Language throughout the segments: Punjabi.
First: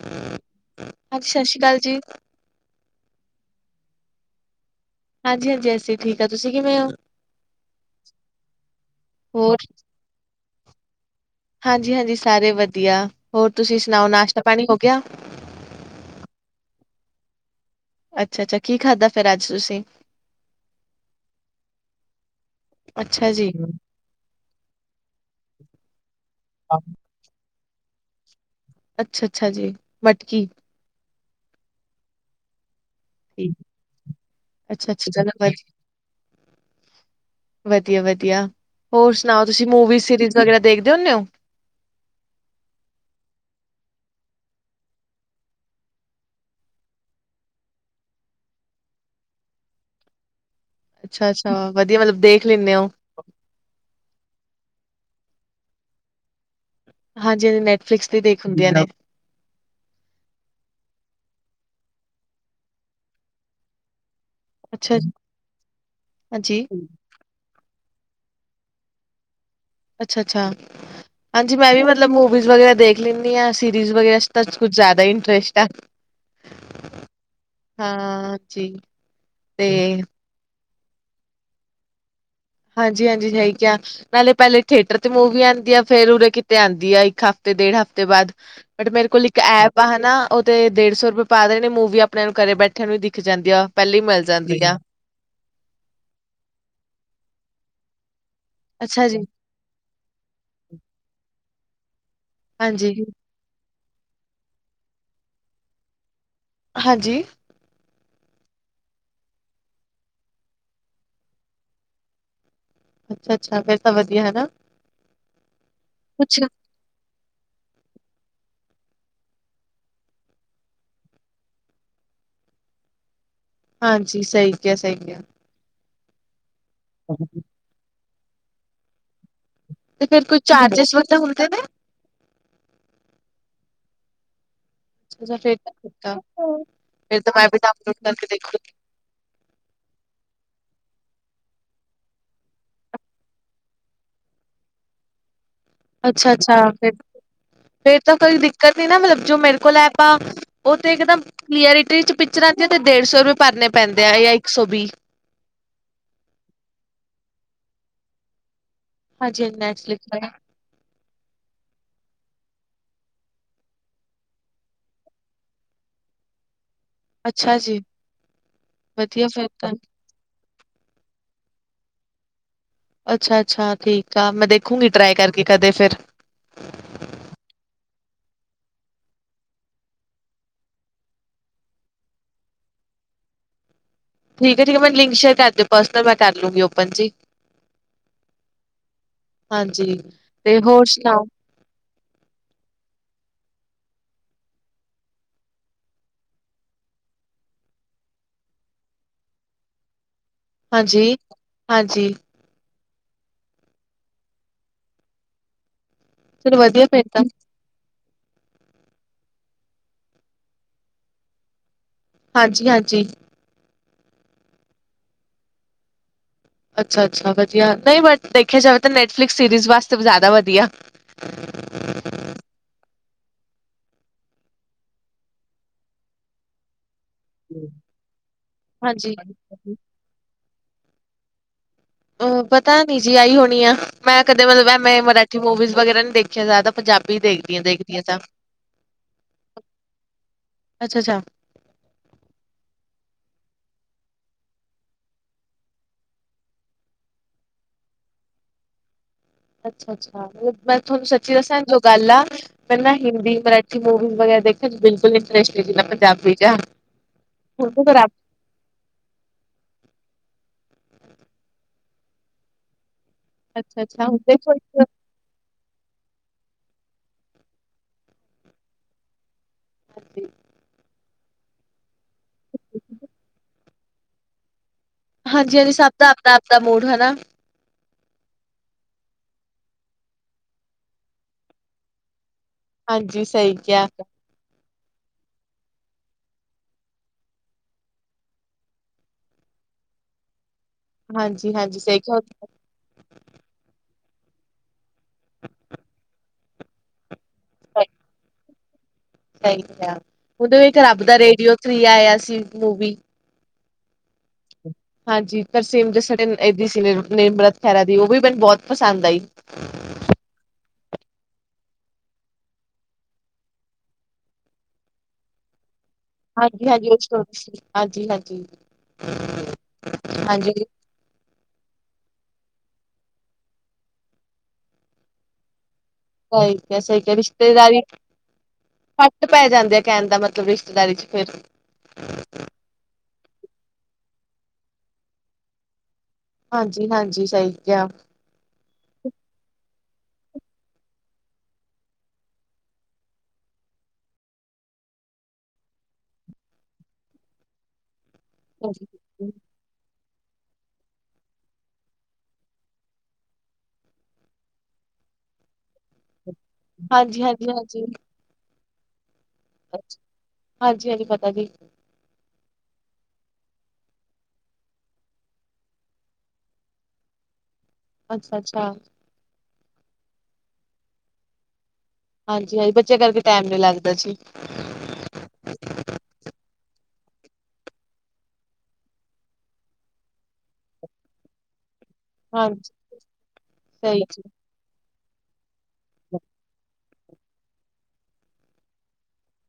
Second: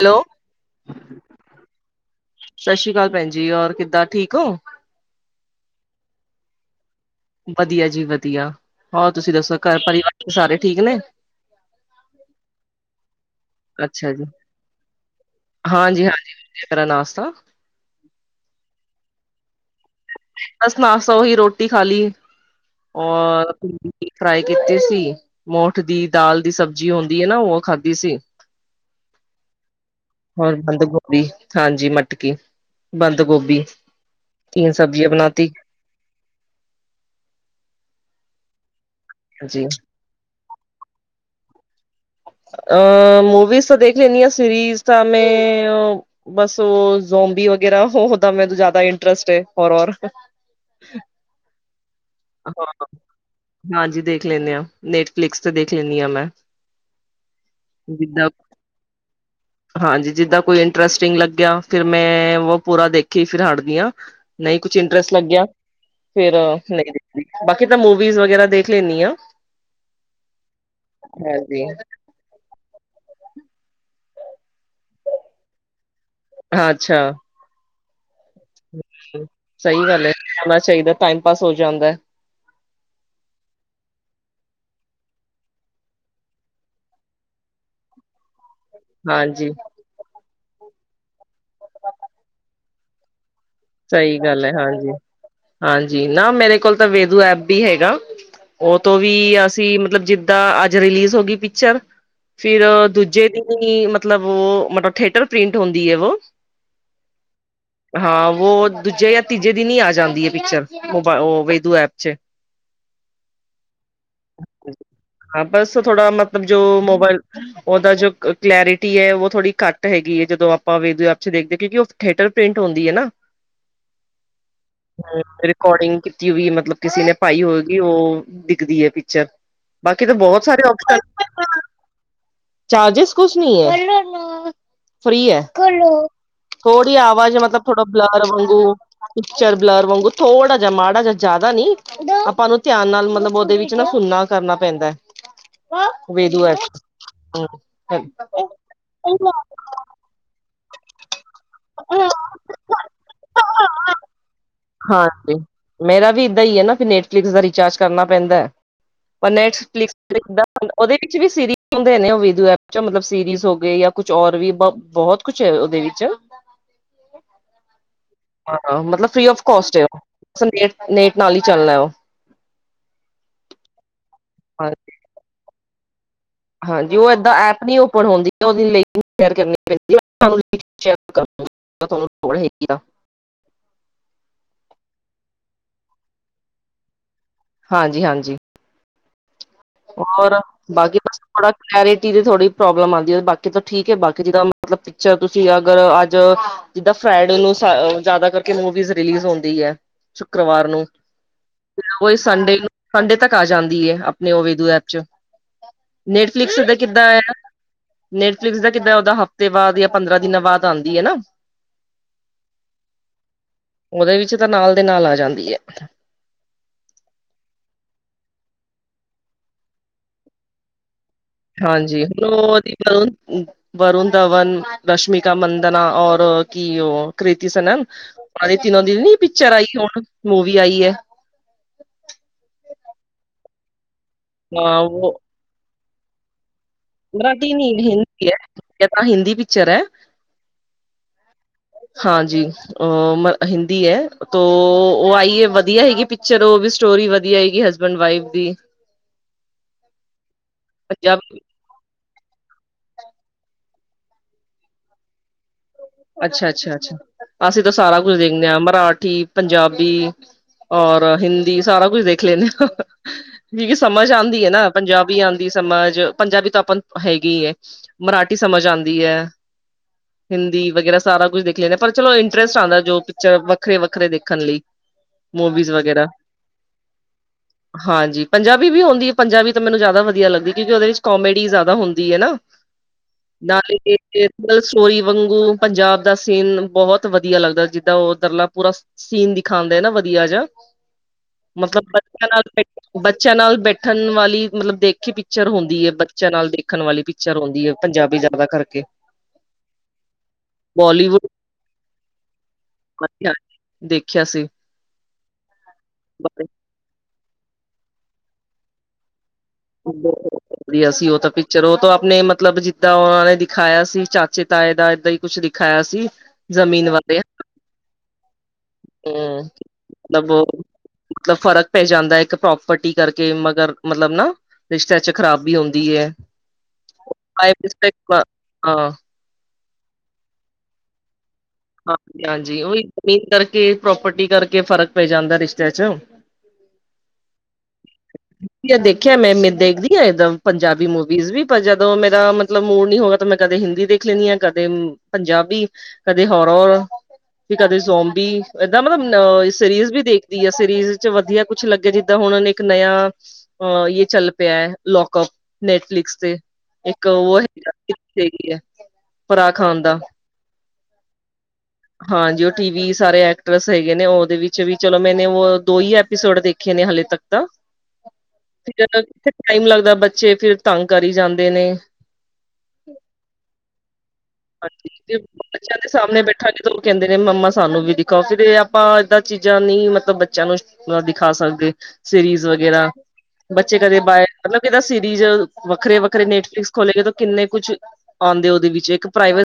ਹੈਲੋ, ਸਤਿ ਸ੍ਰੀ ਅਕਾਲ ਜੀ। ਸਤਿ ਸ੍ਰੀ ਅਕਾਲ ਭੈਣ ਜ ਔਰ ਕਿਦਾਂ ਠੀਕ ਹੋ। ਹਾਂਜੀ ਹਾਂਜੀ ਅਸੀ ਠੀਕ ਆ ਤੁਸੀ ਕਿਵੇ ਹੋ। ਵਧੀਆ ਜੀ ਵਧੀਆ ਹੋਰ ਤੁਸੀਂ ਦੱਸੋ ਘਰ ਪਰਿਵਾਰ ਸਾਰੇ ਠੀਕ ਨੇ। ਹਾਂਜੀ ਹਾਂਜੀ ਸਾਰੇ ਵਧੀਆ ਹੋਰ ਤੁਸੀਂ ਸੁਣਾਓ ਅੱਛਾ ਜੀ, ਨਾਸ਼ਤਾ ਪਾਣੀ ਹੋ ਗਿਆ। ਹਾਂਜੀ ਹਾਂਜੀ ਮੇਰਾ ਨਾਸ਼ਤਾ। ਅੱਛਾ ਅੱਛਾ ਕੀ ਖਾਧਾ ਫੇਿਰ ਅੱਜ ਤੁਸੀਂ। ਬਸ ਨਾਸਤਾ ਓਹਿ ਰੋਟੀ ਖਾ ਲਈ। ਅੱਛਾ ਜੀ ਔਰ ਫਰਾਈ ਕੀ ਕੀਤੀ ਸੀ ਮੋਠ ਦੀ ਦਾਲ ਦੀ ਸਬਜ਼ੀ ਹੁਣ। ਹੈ ਨਾ ਉਹ ਖਾਧੀ ਸੀ। ਅੱਛਾ ਅੱਛਾ ਜੀ ਮਟਕੀ। ਗਭੀ ਹਾਂਜੀ ਮਟਕੀ ਬੰਦ ਗੋਭੀ। ਤੀਨ ਅੱਛਾ ਸਬਜ਼ੀਆਂ ਅੱਛਾ ਚਲੋ ਬਣਾਤੀ। ਬਾਏ। ਵਧੀਆ ਵਧੀਆ ਹੋਰ ਸੁਣਾਓ ਜੀ ਤੁਸੀਂ ਮੂਵੀ ਸੀਰੀਜ਼। ਵਗੈਰਾ ਦੇਖਦੇ ਹੁੰਦੇ ਹੋ। ਅ ਮੂਵੀਜ਼ ਤਾਂ ਦੇਖ ਲੈਣੀ ਆ ਸਰੀਜ਼ ਤਾਂ ਮੈਂ। ਬਸ ਜ਼ੋਂਮਬੀ ਵਗੈਰਾ ਹੋਦਾ ਮੈਂ ਜ਼ਿਆਦਾ ਇੰਟਰਸਟ ਹੈ ਔਰ ਔਰ। ਅੱਛਾ ਅੱਛਾ ਵਧੀਆ ਮਤਲਬ। ਦੇਖ ਹਾਂ ਲੈਂਦੇ ਹੋ ਹਾਂਜੀ ਦੇਖ ਲੈਂਦੇ ਹਾਂ ਨੈਟਫਲਿਕਸ ਤੇ ਦੇਖ ਲੈਂਦੀ ਹਾਂ ਮੈਂ। ਹਾਂਜੀ ਹਾਂ ਨੈਟਫਲਿਕਸ ਦੀ ਜਿੱਦਾਂ ਦੇਖ ਹੁੰਦੀਆਂ ਨੇ। ਹਾਂਜੀ ਜਿੱਦਾਂ ਕੋਈ ਇੰਟਰਸਟਿੰਗ ਲੱਗਿਆ ਫਿਰ ਮੈਂ ਉਹ ਪੂਰਾ ਦੇਖੀ ਫਿਰ ਹਟਦੀ ਹਾਂ। ਨਹੀਂ ਕੁਛ ਅੱਛਾ ਇੰਟਰਸਟ ਲੱਗਿਆ ਫਿਰ ਹਾਂਜੀ ਨਹੀਂ ਬਾਕੀ ਤਾਂ ਮੂਵੀ ਵਗੈਰਾ ਦੇਖ ਲੈਂਦੀ ਆ। ਅੱਛਾ ਅੱਛਾ ਹਾਂਜੀ ਮੈਂ ਵੀ। ਮਤਲਬ ਮੁਵੀਜ਼ ਵਗੈਰਾ ਦੇਖ ਲੈਂਦੀ ਆ ਸਿਰਰੀਜ਼ ਵਗੈਰਾ ਤਾਂ ਕੁਛ ਜ਼ਿਆਦਾ ਇੰਟਰੇਸਟ ਆ। ਅੱਛਾ। ਹਾਂ। ਜੀ ਸਹੀ ਤੇ ਗੱਲ ਹੈ ਹੋਣਾ ਚਾਹੀਦਾ ਟਾਈਮ ਪਾਸ ਹੋ ਜਾਂਦਾ। ਹਾਂਜੀ ਹਾਂਜੀ ਰੈਗਾ। ਪਹਿਲੇ ਪਹਿਲੇ ਥੀਏਟਰ ਤੇ ਮੂਵੀ ਆਉਂਦੀ ਆ ਫੇਰ ਉਰੇ ਕਿਤੇ ਆਉਂਦੀ ਆ ਇੱਕ ਹਫਤੇ ਡੇਢ ਹਫ਼ਤੇ ਬਾਅਦ। ਬਟ ਮੇਰੇ ਕੋਲ ਇੱਕ ਹਾਂਜੀ ਐਪ। ਆਪਾਂ ਹਨਾ ਉਹ ਤੇ ਡੇਢ ਸੌ ਰੁਪਏ ਪਾ ਦੇਣੇ ਨੇ ਮੂਵੀ ਆਪਣੇ ਨੂੰ ਘਰੇ ਬੈਠਿਆਂ ਨੂੰ ਵੀ ਦਿਖ ਜਾਂਦੀ ਆ। ਪਹਿਲੇ ਹੀ ਸਹੀ ਮਿਲ ਗੱਲ ਹੈ ਜਾਂਦੀ ਆ ਹਾਂਜੀ। ਹਾਂਜੀ ਨਾ ਮੇਰੇ ਕੋਲ ਤਾਂ ਵੇਦੂ ਐਪ ਵੀ ਹੈਗਾ। ਉਹ ਤੋਂ ਅੱਛਾ ਵੀ ਜੀ ਅਸੀਂ। ਮਤਲਬ ਜਿੱਦਾਂ ਅੱਜ ਰਿਲੀਜ਼ ਹੋ ਗਈ ਪਿਕਚਰ ਫਿਰ ਹਾਂਜੀ-ਹਾਂਜੀ ਦੂਜੇ ਦਿਨ ਮਤਲਬ। ਮਤਲਬ ਉਹ, ਮਤਲਬ ਥੇਟਰ ਪ੍ਰਿੰਟ ਹੁੰਦੀ ਹੈ ਵੋ। ਹਾਂਜੀ ਹਾਂ, ਉਹ ਦੂਜੇ ਜਾਂ ਤੀਜੇ ਦਿਨ ਹੀ ਆ ਜਾਂਦੀ ਹੈ, ਪਿਕਚਰ ਬ ਵੇਦੂ ਐਪ 'ਚ ਅੱਛਾ -ਅੱਛਾ ਫੇਰ ਤਾਂ ਵਧੀਆ। ਹਨਾ ਹਾਂ ਬਸ ਥੋੜਾ ਕੁਛ ਮਤਲਬ ਜੋ, ਮੋਬਾਈਲ ਉਹਦਾ ਜੋ ਕਲੈਰਿਟੀ ਹੈ, ਉਹ ਥੋੜੀ ਘੱਟ ਹੈਗੀ ਹੈ, ਜਦੋਂ ਆਪਾਂ ਵੇਦੂ ਐ 'ਚ ਦੇਖਦੇ, ਕਿਉਂਕਿ ਥਏਟਰ ਪ੍ਰਿੰਟ ਹੁੰਦੀ ਹੈ ਨਾ। ਹਾਂਜੀ, ਸਹੀ ਕਿਹਾ, ਸਹੀ ਗਿਆ। ਰਿਕਾਰਡਿੰਗ ਕੀਤੀ ਹੋਈ ਮਤਲਬ ਕਿਸੇ ਨੇ ਪਾਈ ਹੋਵੇਗੀ। ਉਹ, ਦਿਖਦੀ ਹੈ, ਪਿਕਚਰ ਤੇ ਬਾਕੀ ਤਾਂ ਫੇਰ ਕੋਈ ਬਹੁਤ ਸਾਰੇ ਚਾਰਜਿਸ ਓਪਸ਼ਨ ਵਗੈਰਾ ਹੁੰਦੇ ਨੇ ਚਾਰਜਿਸ ਕੁਛ ਨੀ ਹੈ। ਫਰੀ ਅੱਛਾ ਹੈ, ਫੇਰ ਤਾਂ ਠੀਕ ਆ ਹੋੜੀ ਫੇਰ ਤਾਂ ਆਵਾਜ ਮੈਂ ਵੀ ਮਤਲਬ ਥੋੜਾ ਡਾਊਨਲੋਡ ਬਲਰ ਕਰਕੇ ਦੇਖੂ ਵਾਂਗੂ ਪਿਕਚਰ ਬਲਰ ਵਾਂਗੂ ਥੋੜਾ ਜ ਮਾੜਾ ਜਿ ਜ਼ਿਆਦਾ ਨੀ, ਆਪਾਂ ਉਹਨੂੰ ਧਿਆਨ ਨਾਲ ਮਤਲਬ ਉਹਦੇ ਵੀ ਉਹ 'ਚ ਨਾ ਸੁਣਨਾ ਕਰਨਾ ਪੈਂਦਾ। ਹੈ। ਅੱਛਾ ਵੇਦੂ -ਅੱਛਾ ਐਪ ਫਿਰ, ਫੇਰ ਤਾਂ ਕੋਈ ਦਿੱਕਤ ਨੀ ਨਾ ਮਤਲਬ, ਜੋ ਮੇਰੇ ਕੋਲ ਹੈ, ਐਪ ਆ ਉਹ ਤੇ ਇੱਕਦਮ, ਕਲੀਅਰਿਟੀ 'ਚ ਪਿਕਚਰਾਂ ਦੀ ਤੇ ਡੇਢ ਸੌ ਰੁਪਏ ਭਰਨੇ ਪੈਂਦੇ ਆ ਜਾਂ ਇੱਕ ਸੌ ਵੀ, ਹਾਂਜੀ ਮੇਰਾ ਵੀ ਇਏਦਾਂ ਹੀ ਹੈ ਨਾ, ਨੈਟਫਲਿਕਸ ਦਾ ਰਿਚਾਰਜ ਕਰਨਾ ਪੈਂਦਾ ਹੈ, ਪਰ ਨੈਟਫਲਿਕਸ ਦਾ ਉਹਦੇ ਵਿੱਚ ਵੀ ਸੀਰੀਜ਼ ਹੁੰਦੇ ਨੇ, ਉਹ ਵੀਦੂ ਐਪ 'ਚ ਮਤਲਬ ਸੀਰੀਜ਼ ਹੋ ਗਏ ਜਾਂ ਕੁਛ ਹੋਰ ਵੀ ਬ ਬਹੁਤ ਕੁਛ ਉਹਦੇ ਵਿੱਚ ਅੱਛਾ ਜੀ। ਹਾਂ, ਮਤਲਬ ਫਰੀ ਵਧੀਆ ਆਫ ਫਿਰ ਤਾਂ ਕੋਸਟ ਹੈ, ਨੇਟ ਨਾਲ ਹੀ ਚੱਲਣਾ ਉਹ। ਅੱਛਾ- ਅੱਛਾ, ਠੀਕ ਆ, ਮੈਂ ਦੇਖੂੰਗੀ ਟਰਾਈ ਕਰਕੇ ਕਦੇ ਫਿਰ। ਹਾਂਜੀ, ਉਹ ਏਦਾਂ ਐਪ ਨ ਓਪਨ ਹੁੰਦੀ ਉਹਦੀ ਲਕਰ ਕਰਨੀ ਪੈਂਦੀ। [unintelligible] ਤੁਹਾਨੂੰ ਹੈਗੀ ਆ। ਠੀਕ ਹੈ ਠੀਕ ਮੈਂ ਲਿੰਕ ਸੇਅਰ ਕਰ ਦਿਓ ਪਰਸਨਲ, ਮੈਂ ਕਰ ਲੂੰਗੀ ਓਪਨ ਜੀ। ਹਾਂਜੀ- ਹਾਂਜੀ। ਹਾਂਜੀ ਘੁੰਮਣ, ਤੇ ਹੋਰ ਬਾਕੀ ਦਾ ਸ ਸੁਣਾਓ ਬੜਾ। ਰੇਟੀ ਦੀ ਥੋੜੀ ਪ੍ਰੋਬਲਮ ਆਉਂਦੀ, ਬਾਕੀ ਤੋਂ ਠੀਕ ਹੈ ਬਾਕੀ ਜੀਦਾਂ ਮਤਲਬ। ਪੁਛਿਆ, ਤੁਸੀਂ ਅਗਰ ਅੱਜ। ਜਿਦਾਂ ਫਰਾਈ ਡੇ ਨੂੰ, ਜ਼ਿਆਦਾ ਕਰਕੇ ਮੂਵੀਜ਼ ਰਿਲੀਜ਼ ਹੁੰਦੀ ਹੈ। ਸ਼ੁੱਕਰਵਾਰ ਨੂੰ, ਹਾਂਜੀ ਹਾਂਜੀ ਕੋਈ ਸੰਡੇ ਨੂੰ। ਹਡੇ ਤੱਕ ਆ ਜਾਂਦੀ ਹੈ ਆਪਣੇ ਵਦੂ ਐਪ 'ਚ, ਚਲੋ ਨੈਟਫਲਿਕਸ ਦਾ ਵਧੀਆ ਫਿਰ ਕਿੱਦਾਂ ਆ। ਤਾਂ ਨੈਟਫਲਿਕਸ ਦਾ ਕਿੱਦਾਂ ਉਹਦਾ ਹਫ਼ਤੇ ਬਾਅਦ ਜਾਂ ਪੰਦਰਾਂ ਦਿਨਾਂ ਬਾਅਦ ਆਉਂਦੀ ਹੈ ਨਾ। ਹਾਂਜੀ -ਹਾਂਜੀ। ਉਹਦੇ ਵਿੱਚ ਤਾਂ ਨਾਲ ਦੇ ਨਾਲ ਆ ਜਾਂਦੀ ਹੈ। ਅੱਛਾ- ਅੱਛਾ, ਵਧੀਆ ਨਹੀਂ, ਵੈਸੇ ਦੇਖਿਆ ਜਾਵੇ ਨੈਟਫਲਿਕਸ ਸੀਰੀ ਵਾਸਤੇ ਜਿਆਦਾ ਵਧੀਆ। ਹਾਂਜੀ, ਹੁਣ ਉਹਦੀ। ਵਰੁਣ ਧਵਨ, ਰਸ਼ਮੀਿਕਾ ਮੰਦਨਾ ਔਰ ਕੀ ਉਹ। ਕ੍ਰਿਤੀ ਸਹਨ ਆ, ਤਿੰਨੋ ਦਿਨ ਹਾਂਜੀ ਨ ਪਿਕਚਰ ਆਈ ਹੁਣ, ਮੂਵੀ ਆਈ ਹੈ। ਅ ਪਤਾ ਨੀ ਜੀ ਆਈ ਹੋਣੀ ਆ, ਮੈਂ ਕਦੇ ਹਾਂ ਮਤਲਬ ਮੈਂ ਉਹ ਮਰਾਠੀ ਮੂਵੀਜ਼ ਵਗੈਰਾ ਨੀ ਦੇਖਿਆ ਜ਼ਿਆਦਾ। ਪੰਜਾਬੀ ਮਰਾਠੀ ਦੇਖਦੀ ਆ ਨੀ ਦੇਖਦੀ ਆ ਤਾਂ ਹਿੰਦੀ ਹੈ, ਤਾਂ ਹਿੰਦੀ ਪਿਕਚਰ ਹੈ‌। ਅੱਛਾ-ਅੱਛਾ। ਹਾਂਜੀ। ਅ ਹਿੰਦੀ ਹੈ, ਤੋ ਉਹ ਆਈ ਹੈ ਵਧੀਆ ਹੈਗੀ ਪਿਕਚਰ ਉਹ ਵੀ ਸਟੋਰੀ ਵਧੀਆ ਹੈਗੀ। ਹਸਬੈਂਡ ਵਾਈਫ ਦੀ। ਅੱਛਾ- ਅੱਛਾ, ਮੈਂ ਤੁਹਾਨੂੰ ਸੱਚੀ ਪੰਜਾਬੀ ਦੱਸਾਂ ਲੋਕ। ਗੱਲ ਆ ਮੈਂ ਨਾ ਹਿੰਦੀ ਮਰਾਠੀ ਮੂਵੀਜ਼ ਵਗੈਰਾ ਦੇਖਣ ਬਿਲਕੁਲ ਰਿਸ਼ਤੇ ਵੀ ਨਾ ਪੰਜਾਬੀ ਚ [unintelligible] ਖਰਾਬ। ਨਿਆ ਮਰਾਠੀ, ਪੰਜਾਬੀ ਔਰ ਹਿੰਦੀ ਸਾਰਾ ਕੁਝ ਦੇਖ ਲੈਂਨੇ ਆਂ, ਕਿਓਂਕਿ ਅੱਛਾ-ਅੱਛਾ ਸਮਝ ਹੁਣ ਆਂਦੀ ਐ ਦੇਖੋ ਨਾ ਪੰਜਾ ਇੱਕ ਪੰਜਾਬੀ ਆਂਦੀ ਏ ਸਮਝ ਪੰਜਾਬੀ ਤੋਂ ਆਪਾਂ ਹੈਗੀ ਐ ਮਰਾਠੀ ਸਮਝ ਆਂਦੀ ਐ। [inaudible] ਹਿੰਦੀ ਵਗੈਰਾ ਸਾਰਾ ਕੁਝ ਦੇਖ ਲੈਂਦੇ ਆ, ਪਰ ਚਲੋ ਇੰਟਰਸਟ ਆਂਦਾ ਜੋ ਪਿਕਚਰ ਵੱਖਰੇ-ਵੱਖਰੇ ਦੇਖਣ ਲਈ। ਹਾਂਜੀ ਮੂਵੀਜ਼ -ਹਾਂਜੀ, ਸਭ ਵਗੈਰਾ ਦਾ ਆਪਦਾ-ਆਪਦਾ ਮੂਡ ਹਨਾ। ਹਾਂਜੀ ਪੰਜਾਬੀ ਵੀ ਔਂਦੀ ਐ ਪੰਜਾਬੀ ਤਾਂ ਮੈਨੂੰ ਜ਼ਾਦਾ ਵਧੀਆ ਲੱਗਦੀ ਕਿਉਂਕਿ ਓਦੇ ਵਿੱਚ ਕੋਮੇਡੀ ਜ਼ਾਦਾ ਹੁੰਦੀ ਐ ਨਾ। ਹਾਂਜੀ ਸਹੀ ਕਿਹਾ। [unintelligible] ਸੋਈ ਵੰਗ ਊਂ ਪੰਜਾਬ ਦਾ ਸੀਨ ਬਹੋਤ ਵਦੀਆ ਲੱਗਦਾ ਜਿੱਦਾਂ ਓ ਦਰਲਾ ਪੂਰਾ ਸੀਨ ਦਿਖਾਂਦਾ ਨਾ ਵਦੀਆ ਜਾ, ਹਾਂਜੀ-ਹਾਂਜੀ ਮਤਲਬ ਸਹੀ ਕਿਹਾ, ਬੱਚਿਆਂ ਨਾਲ ਬੈਠੇ ਬੱਚਿਆਂ ਨਾਲ ਬੈਠਨ ਵਾਲੀ ਮਤਲਬ ਦੇਖੀ ਪਿਕਚਰ ਹੁੰਦੀ ਐ। ਬੱਚਿਆਂ ਨਾਲ ਦੇਖਣ ਵਾਲੀ ਪਿਕਚਰ ਔਂਦੀ ਐ ਪੰਜਾਬੀ ਜ਼ਾਦਾ ਕਰਕੇ। ਹੈਗੀ ਆ, ਓਦੋਂ ਇੱਕ ਰੱਬ ਦਾ ਬੋਲੀਵੁੱਡ ਰੇਡੀਓ ਥਰੀ ਆਏਆ ਸੀ ਮੂਵੀ। ਦੇਖਿਆ ਸੀ। ਹਾਂਜੀ ਤਰਸੇਮ ਜੱਸੜ ਦੇ ਏਦੀ ਸੀ ਨਿਮਰਤ ਖਹਿਰਾ ਦੀ ਓਵੀ ਮੈਨੂੰ ਬੋਤ ਪਸੰਦ ਆਈ। ਵਦੀਆ ਸੀ ਓ ਤਾਂ ਪਿਕਚਰ ਓ ਤਾਂ ਆਪਨੇ ਮਤਲਬ ਜਿੱਦਾਂ ਓਨਾਂ ਨੇ ਦਿਖਾਏਆ ਸੀ ਚਾਚੇ ਤਾਏ ਦਾ ਏਦਾਂ ਈ ਕੁਛ ਦਿਖਾਇਆ ਸੀ। ਹਾਂਜੀ- ਹਾਂਜੀ ਜ਼ਮੀਨ ਬਾਰੇ [unintelligible] ਹਾਂਜੀ-ਹਾਂਜੀ-ਹਾਂਜੀ। ਹਮ ਮਤਲਬ ਉਹ ਮਤਲਬ ਫ਼ਰਕ ਪੈ ਜਾਂਦਾ ਇੱਕ ਪ੍ਰੋਪਰਟੀ ਕਰਕੇ ਮਗਰ ਮਤਲਬ ਨਾ ਰਿਸ਼ਤਿਆਂ ਚ ਖ਼ਰਾਬੀ ਔਂਦੀ ਐ। ਸਈ ਕਿਆ-ਸਈ ਕਿਆ ਰਿਸ਼ਤੇਦਾਰੀ ਹਾਂ ਫਰਕ ਪੈ ਜਾਂਦੈ ਕੈਨ ਦਾ ਮਤਲਬ ਰਿਸ਼ਤੇਦਾਰੀ ਚ ਫੇਰ। ਹਾਂਜੀ-ਹਾਂਜੀ ਓਈ ਜ਼ਮੀਨ ਕਰਕੇ ਪ੍ਰੋਪਰਟੀ ਕਰਕੇ ਫ਼ਰਕ ਪੈ ਜਾਂਦੈ ਰਿਸ਼ਤਿਆਂ ਚ। ਹਾਂਜੀ-ਹਾਂਜੀ ਸਈ ਕਿਆ ਦੇਖਿਆ ਮੈਂ ਦੇਖਦੀ ਆਂ ਇਕਦਮ ਪੰਜਾਬੀ ਮੂਵੀਜ਼ ਵੀ ਪਰ ਜਦੋਂ ਮੇਰਾ ਮਤਲਬ ਮੂਡ ਨੀ ਹੋਊਗਾ ਤਾਂ ਮੈਂ ਕਦੇ ਹਿੰਦੀ ਦੇਖ ਲਿੰਨੀਆਂ ਕਦੇ ਪੰਜਾਬੀ ਕਦੇ ਹੋਰਰ ਤੇ ਕਦੇ ਸੋਂਬੀ ਏਦਾਂ ਹਾਂਜੀ ਮਤਲਬ ਅ ਸੀਰੀਅਲ ਵੀ ਦੇਖਦੀ ਆ ਸੀਰੀਜ਼ ਚ ਵਦੀਆ ਕੁਛ ਲੱਗੇ ਜਿੱਦਾਂ ਹੁਨ ਇੱਕ ਨਿਆ ਅ ਏ ਚੱਲ ਪਿਆ ਐ ਲੌਕਅਪ ਨੈਟਫਲਿਕਸ ਤੇ ਇੱਕ ਹਾਂਜੀ ਓ ਹੈਗਾ ਹਾਂਜੀ। ਦੇਖਦੀ ਆਂ ਫਰਾ ਖਾਨ ਦਾ ਹਾਂਜੀ-ਹਾਂਜੀ ਪਤਾ ਜੀ। ਹਾਂਜੀ ਓ ਟੀ ਵੀ ਸਾਰੇ ਐਕਟਰਸ ਹੈਗੇ ਨੇ ਓਦੇ ਵਿੱਚ ਵੀ ਚਲੋ ਮੈਨੇ ਓ ਦੋ ਈ ਐਪੀਸੋਡ ਦੇਖੇ ਦੇਖੇ ਨੇ ਹਲੇੇ ਤੱਕ ਤਾਂ। ਅੱਛਾ-ਅੱਛਾ। ਫਿਰ ਕਿੱਥੇ ਟਾਈਮ ਲੱਗਦਾ ਬੱਚੇ ਫਿਰ ਤੰਗ ਕਰੀ ਜਾਂਦੇ ਨੇ। ਹਾਂਜੀ-ਹਾਂਜੀ ਬੱਚਿਆਂ ਕਰਕੇ ਟੈਮ ਨੀ ਲੱਗਦਾ ਜੀ। [inaudible] ਸਾਮਣੇ ਬੈਠਾਂਗੇ ਤੇ ਓ ਕੈਂਦੇ ਨੇ ਮੰਮਾ ਸਾਨੂੰ ਵੀ ਦਿਖਾਓ ਫਿਰ ਤੇ ਆਪਾਂ ਏਦਾਂ ਚੀਜ਼ਾਂ ਨੀ ਮਤਲਬ ਬੱਚਿਆਂ ਨੂੰ ਓ ਦਿਖਾ ਸਕਦੇ। ਸੀਰੀਜ਼ ਹਾਂਜੀ ਵਗੈਰਾ ਬੱਚੇ ਕਦੇ ਸਹੀ ਬਾਏ ਮਤਲਬ ਕਿਦਾ ਸੀਰੀਜ਼ ਵੱਖਰੇ- ਵੱਖਰੇ ਨੈਟਫਲਿਕਸ ਖੋਲੇ ਗਏ ਕਿੰਨੇ ਕੁੱਛ ਔਂਦੇ ਓਦੇ ਵਿੱਚ ਇੱਕ ਪ੍ਰਾਈਵੇਟ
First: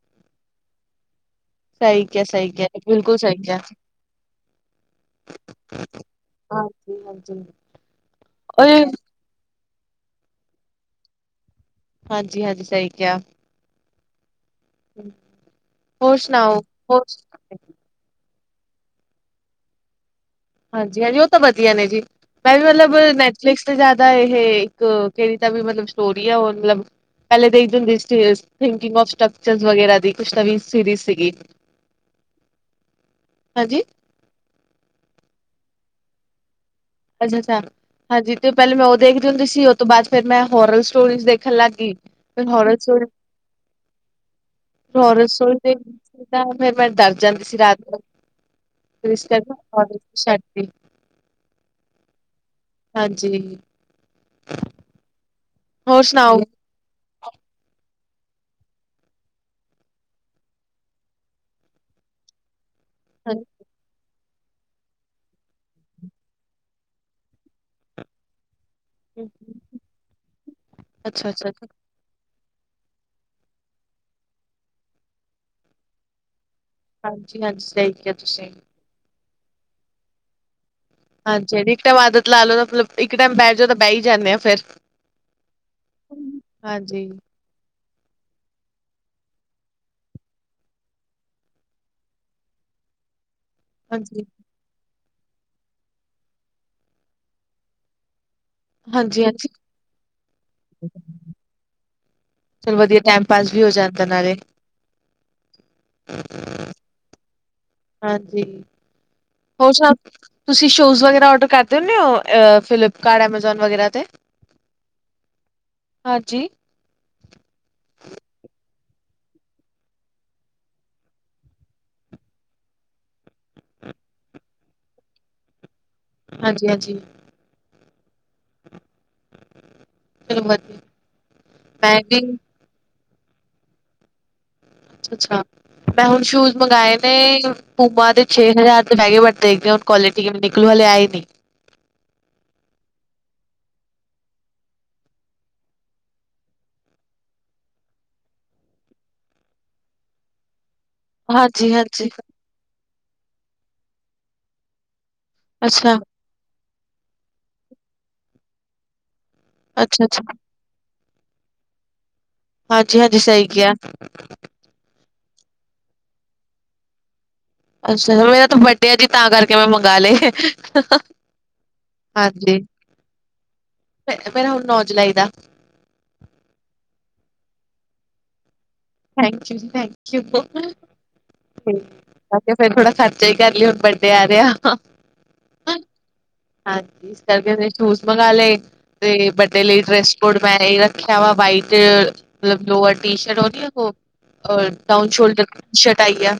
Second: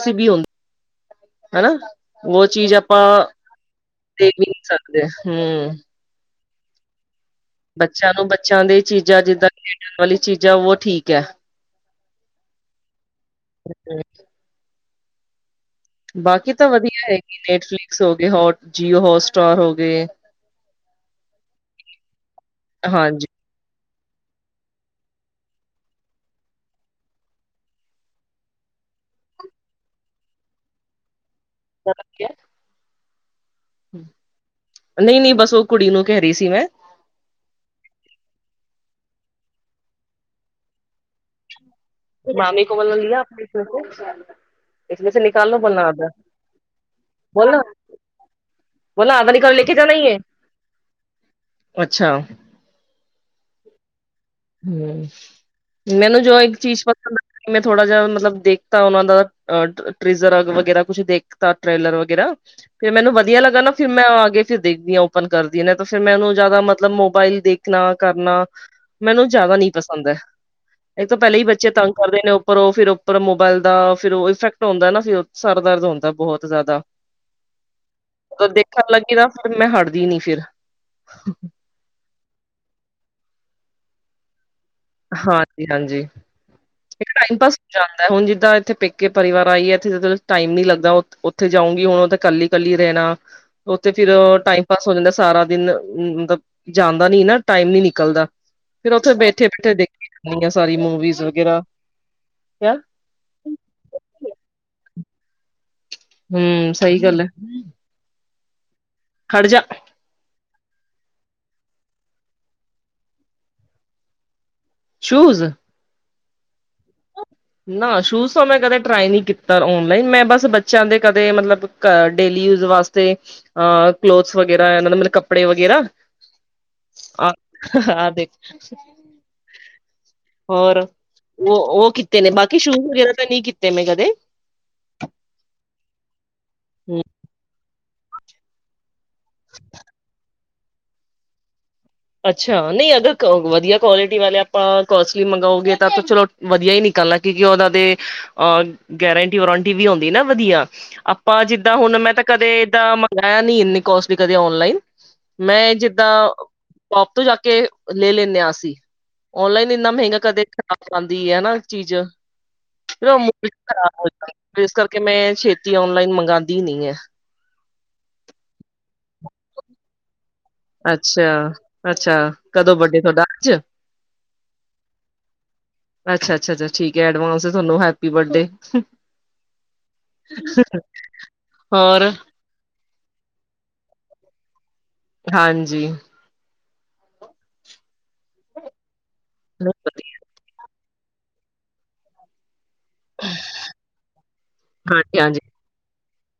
ਕੁਛ ਵੀ ਹੁੰਦਾ, ਹਨਾ ਸਹੀ ਕਿਹਾ ਓ ਸਹੀ ਚੀਜ਼ ਕਿਹਾ ਆਪਾਂ ਬਿਲਕੁਲ ਸਹੀ ਕਿਹਾ ਦੇਖ ਵੀ ਨੀ ਸਕਦੇ ਆਂ, ਹੂੰ। ਹਾਂਜੀ ਹਾਂਜੀ ਬੱਚਿਆਂ ਨੂੰ ਬੱਚਿਆਂ ਦੀ ਚੀਜ਼ਾਂ ਜਿੱਦਾਂ ਖੇਡਣ ਵਾਲੀਆਂ ਚੀਜ਼ਾਂ ਉਹ ਠੀਕ ਹੈ ਹਾਂਜੀ ਹਾਂਜੀ ਸਹੀ ਕਿਹਾ ਇਹਦੇ ਵਿੱਚ [inaudible] ਬਾਕੀ ਤਾਂ ਵਧੀਆ ਹੈਗੀ ਹੋਰ ਨੈਟਫਲਿਕਸ ਹੋ ਗਏ ਹੋਟ ਜੀਓ ਹੋਟਸਟਾਰ ਹੋ ਗਏ ਹਾਂਜੀ ਹਾਂਜੀ ਉਹ ਤਾਂ ਵਧੀਆ ਨੇ ਜੀ ਮੈਂ ਵੀ ਮਤਲਬ ਹਾਂਜੀ ਨੈਟਫਲਿਕਸ ਜਿਆਦਾ ਇਹ ਇੱਕ ਕਿਹੜੀ ਦਾ ਵੀ ਮਤਲਬ ਸਟੋਰੀ ਆ ਉਹ ਮਤਲਬ ਪਹਿਲੇ ਦੇਖਦੇ ਹੁੰਦੀ ਥਿੰਕਕਿੰਗ ਆਫ ਸਟਕਚਰ ਵਗੈਰਾ ਦੀ ਕੁਛ ਨਵੀਂ ਸੀਰੀਜ਼ ਸੀਗੀ ਪਤਾ ਲੱਗ ਗਿਆ ਹਾਂਜੀ ਨਹੀਂ ਨਹੀਂ ਬਸ ਉਹ ਕੁੜੀ ਨੂੰ ਕਹਿ ਰਹੀ ਸੀ ਮੈਂ ਅੱਛਾ ਅੱਛਾ ਹਾਂਜੀ ਤੇ ਉਹ ਪਹਿਲੇ ਮੈਂ ਉਹ ਦੇਖਦੀ ਹੁੰਦੀ ਸੀ ਉਹ ਤੋਂ ਬਾਅਦ ਫਿਰ ਮੈਂ ਹੋਰਰ ਸਟੋਰੀਜ਼ ਦੇਖਣ ਲੱਗ ਗਈ ਫਿਰ ਮਾਮੀ ਕੋ ਹੋਰਲ ਬੋਲਨਾ ਲਿਆ ਆਪਕੇ ਟੀਚਰ ਕੋ। ਹੋਰੋਰ ਸਟੋਰੀ ਦੇਖ ਕੇ ਫੇਿਰ ਮੈਂ ਡਰ ਜਾਂਦੀ ਸੀ ਰਾਤ ਨੂੰ ਵੀ ਸਟੈਪ ਹੋਰ ਮੂਵੀ ਸਾਈਡ ਅੱਛਾ ਹਾਂਜੀ ਹੂੰ ਹੋਰ ਮੈਨੂੰ ਜੋ ਸੁਣਾਓ ਇੱਕ ਚੀਜ਼ ਪਤਾ ਲਗਾ ਮੈਂ ਥੋੜਾ ਜ ਮਤਲਬ ਦੇਖਤਾ ਉਹਨਾਂ ਦਾ ਟ੍ਰਜ਼ਰ ਵਗੈਰਾ ਕੁਛ ਦੇਖਤਾ ਟ੍ਰੇਲਰ ਵਗੈਰਾ ਫਿਰ ਮੈਨੂੰ ਵਧੀਆ ਲੱਗਾ ਨਾ ਫਿਰ ਮੈਂ ਆ ਫਿਰ ਦੇਖਦੀ ਹਾਂ ਓਪਨ ਕਰਦੀ ਹ ਨੇ ਤੇ ਫਿਰ ਮੈਂ ਉਹਨੂੰ ਜਿਆਦਾ ਮਤਲਬ ਮੋਬਾਈਲ ਦੇਖਣਾ ਕਰਨਾ ਮੈਨੂੰ ਜ਼ਿਆਦਾ ਨਹੀਂ ਪਸੰਦ ਹੈ ਇਕ ਤੇ ਪਹਿਲੇ ਹੀ ਅੱਛਾ-ਅੱਛਾ ਬੱਚੇ ਤੰਗ ਕਰਦੇ ਨੇ ਉੱਪਰ ਉਹ ਫਿਰ ਉੱਪਰ ਮੋਬਾਇਲ ਦਾ ਫਿਰ ਉਹ ਇਫੈਕਟ ਹੁੰਦਾ ਨਾ ਫਿਰ ਸਰ ਦਰਦ ਹੁੰਦਾ ਬਹੁਤ ਜ਼ਿਆਦਾ ਹਾਂਜੀ ਹਾਂਜੀ ਸਹੀ ਕਿਹਾ ਤੁਸੀਂ ਮਤਲਬ ਕਿ ਲੱਗੀ ਤਾਂ ਫਿਰ ਮੈਂ ਹਟ ਦੀ ਨਹੀਂ ਫ਼ਿਰ ਹਾਂਜੀ ਇੱਕ ਟਾਈਮ ਆਦਤ ਲਾ ਲਓ ਤਾਂ ਮਤਲਬ ਇੱਕ ਟਾਈਮ ਬਹਿਠ ਜਾ ਤਾਂ ਬਹਿ ਹੀ ਜਾਂਦੇ ਹਾਂ ਫਿਰ ਹਾਂਜੀ ਹਾਂਜੀ ਹਾਂਜੀ ਏਕ ਟਾਈਮ ਪਾਸ ਜਾਂਦਾ ਹੁਣ ਜਿੱਦਾਂ ਇੱਥੇ ਪੇਕੇ ਪਰਿਵਾਰ ਆਈ ਹੈ ਇੱਥੇ ਜ ਟਾਈਮ ਨੀ ਲੱਗਦਾ ਉੱਥੇ ਜਾਉਂਗੀ ਹੁਣ ਉਹ ਤਾਂ ਕੱਲੀ ਕੱਲੀ ਰਹਿਣਾ ਉੱਥੇ ਫੇਰ ਹਾਂਜੀ ਟਾਈਮ ਬਸ ਹੋ ਜਾਂਦਾ ਸਾਰਾ ਦਿਨ ਮਤਲਬ ਜਾਂਦਾ ਨੀ ਨਾ ਟਾਈਮ ਨੀ ਨਿਕਲਦਾ ਫੇਿਰ ਉੱਥੇ ਹਾਂਜੀ ਹਾਂਜੀ ਬੈਠੇ ਉੱਥੇ ਦੇਖ ਕੇਦੀ ਆ ਸਾਰੀ ਮੂਵੀਜ਼ ਵਗੈਰਾ ਚਲੋ ਵਧੀਆ ਟਾਈਮ ਪਾਸ ਵੀ ਹੋ ਜਾਂਦਾ ਨਾਲੇ। ਹਮ ਸਈ ਗੱਲ ਏ। ਹਾਂਜੀ ਹੋਰ ਸਬ ਤੁਸੀਂ ਸ਼ੂਜ਼ ਵਗੈਰਾ ਓਰਡਰ ਕਰ ਦੇਨੈ ਓ ਫਲਿਪਕਾਰਟ ਐਮਾਜੋਨ ਵਗੈਰਾ ਤੇ। ਸ਼ੂਜ਼ ਹਾਂਜੀ ਨਾ ਸ਼ੂਜ ਤੋਂ ਮੈਂ ਕਦੇ ਟਰਾਈ ਨੀ ਕੀਤਾ ਓਨਲਾਈਨ ਮੈਂ ਬਸ ਬੱਚਿਆਂ ਦੇ ਕਦੇ ਮਤਲਬ ਅ ਡੇਲੀ ਯੂਜ ਵਾਸਤੇ ਅ ਕਲੋਥਸ ਵਗੈਰਾ ਇਹਨਾਂ ਦੇ ਮਤਲਬ ਕੱਪੜੇ ਵਗੈਰਾ ਹਾਂਜੀ, ਹਾਂਜੀ ਹਾਂ ਦੇਖ ਚਲੋ ਵਧੀਆ ਹੋਰ ਉਹ ਉਹ ਮੈਂ ਕਿ ਵੀ ਬਾਕੀ ਸ਼ੂਜ਼ ਵਗੈਰਾ ਤਾਂ ਨਹੀਂ ਕੀਤੇ ਮੈਂ ਕਦੇ ਅੱਛਾ ਮੈਂ ਹੁਣ ਸ਼ੂਜ ਮੰਗਵਾਏ ਹੂੰ ਨੇ ਪੂਮਾ ਦੇ ਛੇ ਹਜ਼ਾਰ ਬੈਗੇ ਹੀ ਬੱਦੇਏ ਇੱਕ ਕਆਲਿਟੀ ਕਿ ਨਿਕਲੂ ਵਾਲੇ ਆਏ ਨੀਂ ਅੱਛਾ ਨਈ ਅਗਰ ਕੋ ਵਧੀਆ ਕੁਆਲਿਟੀ ਵਾਲੇ ਆਪਾਂ ਕੋਸਟਲੀ ਮੰਗਾਓਗੇ ਤਾਂ ਚਲੋ ਵਧੀਆ ਹੀ ਨਿਕਲਣਾ ਕਿਉਂਕਿ ਓਨਾ ਤੇ ਅਹ ਗਰੰਟੀ ਵਰੰਟੀ ਵੀ ਆਉਂਦੀ ਨਾ ਵਧੀਆ। ਆਪਾਂ ਹਾਂਜੀ ਜਿੱਦਾਂ ਹੁਣ ਹਾਂਜੀ ਮੈਂ ਤਾਂ ਕਦੇ ਏਦਾਂ ਮੰਗਾਇਆ ਨੀ ਇੰਨੀ ਕੋਸਟ ਵੀ ਕਦੇ ਔਨਲਾਈਨ। ਮੈਂ ਅੱਛਾ ਜਿੱਦਾਂ ਸ਼ੋਪ ਤੋਂ ਜਾ ਕੇ ਲੈ ਲੈਂਨੇ ਆ ਅਸੀਂ ਓਨਲਾਈਨ ਇੰਨਾ ਅੱਛਾ ਮਹਿੰਗਾ ਅੱਛਾ ਕਦੇ ਆਦੀ ਐ ਨਾ ਚੀਜ਼ ਹਾਂਜੀ ਫਿਰ ਓ ਹਾਂਜੀ ਮੂਡ ਸਹੀ ਈ ਕਿਹਾ ਖਰਾਬ ਹੋ ਜਾਦਾ। ਇਸ ਕਰਕੇ ਮੈਂ ਛੇਤੀ ਔਨਲਾਈਨ ਮੰਗਾਦੀ ਨੀ ਐ। ਅੱਛਾ-ਅੱਛਾ ਮੇਰਾ ਤਾਂ ਬੱਡੇ ਆ ਜੀ ਤਾਂ ਕਰਕੇ ਮੈਂ ਮੰਗਵਾ ਲਏ। ਅੱਛਾ-ਅੱਛਾ ਹਾਂਜੀ, ਕਦੋਂ ਵੱਡੇ ਤੁਹਾਡਾ ਅੱਜ? ਮੇਰਾ ਹੁਣ ਨੌ ਜਲਾਈ ਦਾ। ਅੱਛਾ-ਅੱਛਾ ਠੀਕ ਏ ਐਡਵਾਸਂ ਤੁਹਾਨੂੰ happy birthday. Thank you thank you ਹੋਰ ਕੇ ਫੇਰ ਥੋੜਾ ਖਰਚਾ ਹੀ ਕਰ ਲਈਏ ਹੁਣ ਵੱਡੇ ਆ ਰੀਆ ਹਾਂਜੀ ਹਾਂਜੀ ਇਸ ਕਰਕੇ ਮੈ ਸ਼ੂਜ ਮੰਗਾ ਲਏ ਤੇ ਵੱਡੇ ਲਈ ਹਾਂਜੀ, ਡਰੈਸ ਟ ਮੈਂ ਏਈ ਰੱਖਿਆ ਵਾ ਬਾਈਟ ਚ ਮਤਲਬ ਲੋਅਰ ਟੀ ਸ਼ਰਟ ਹੋਦੀ ਓ, ਓ ਔਰ ਡਾਊਨ ਹਾਂਜੀ, ਸ਼ੋਲਡਰ ਟੀ ਸ਼ਰਟ ਆਈ ਆ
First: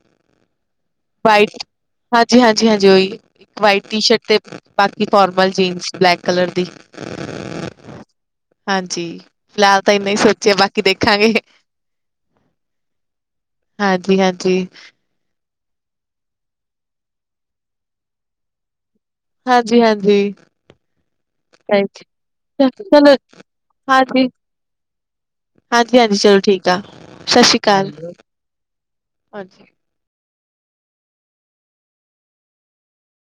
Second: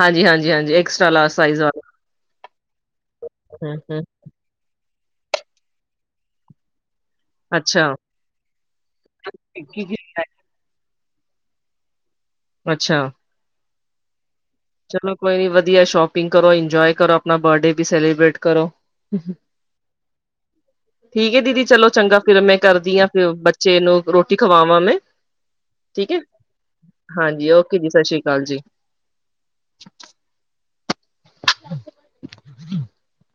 ਹਾਂਜੀ, ਹਾਂਜੀ, ਹਾਂਜੀ ਐਕਸਟਰਾ ਲਾਰਜ ਵਾਈਟ ਸਾਈਜ਼ ਵਾਲਾ ਹਾਂਜੀ-ਹਾਂਜੀ-ਹਾਂਜੀ ਓਈ। ਹੂੰ, ਟੀ ਹੂੰ ਸ਼ਰਟ ਤੇ ਬਾਕੀ ਫੋਰਮਲ ਜੀਨਸ ਬਲੈਕ ਕਲਰ ਦੀ ਅੱਛਾ। ਹਾਂਜੀ ਫਿਲਹਾਲ ਤਾਂ ਇਨਾ ਈ ਸੋਚਿਆ ਬਾਕੀ ਦੇਖਾਂਗੇ। ਅੱਛਾ। ਹਾਂਜੀ-ਹਾਂਜੀ। ਚਲੋ ਕੋਈ ਨੀ ਵਧੀਆ ਸ਼ੋਪਿੰਗ ਕਰੋ ਇੰਜੋਏ ਕਰੋ ਆਪਣਾ ਬਰਡੇ ਵੀ ਸੈਲੀਬ੍ਰੇਟ ਕਰੋ। ਹਾਂਜੀ-ਹਾਂਜੀ। ਠੀਕ ਆ ਦੀਦੀ ਚਲੋ ਚੰਗਾ ਫੇਿਰ ਮੈਂ ਯੂ। ਕਰਦੀ ਹਾਂ ਚਲੋ ਫ ਬੱਚੇ ਨੂੰ ਹਾਂਜੀ ਰੋਟੀ ਖਵਾਵਾਂ ਮੈਂ। ਠੀਕ ਹਾਂਜੀ-ਹਾਂਜੀ ਹੈ। ਚਲੋ ਠੀਕ ਆ ਸਤਿ ਹਾਂਜੀ ਸ਼੍ਰੀ ਓਕੇ ਜੀ ਅਕਾਲ ਸਤਿ ਸ਼੍ਰੀ ਅਕਾਲ ਜੀ। ਹਾਂਜੀ। [inaudible]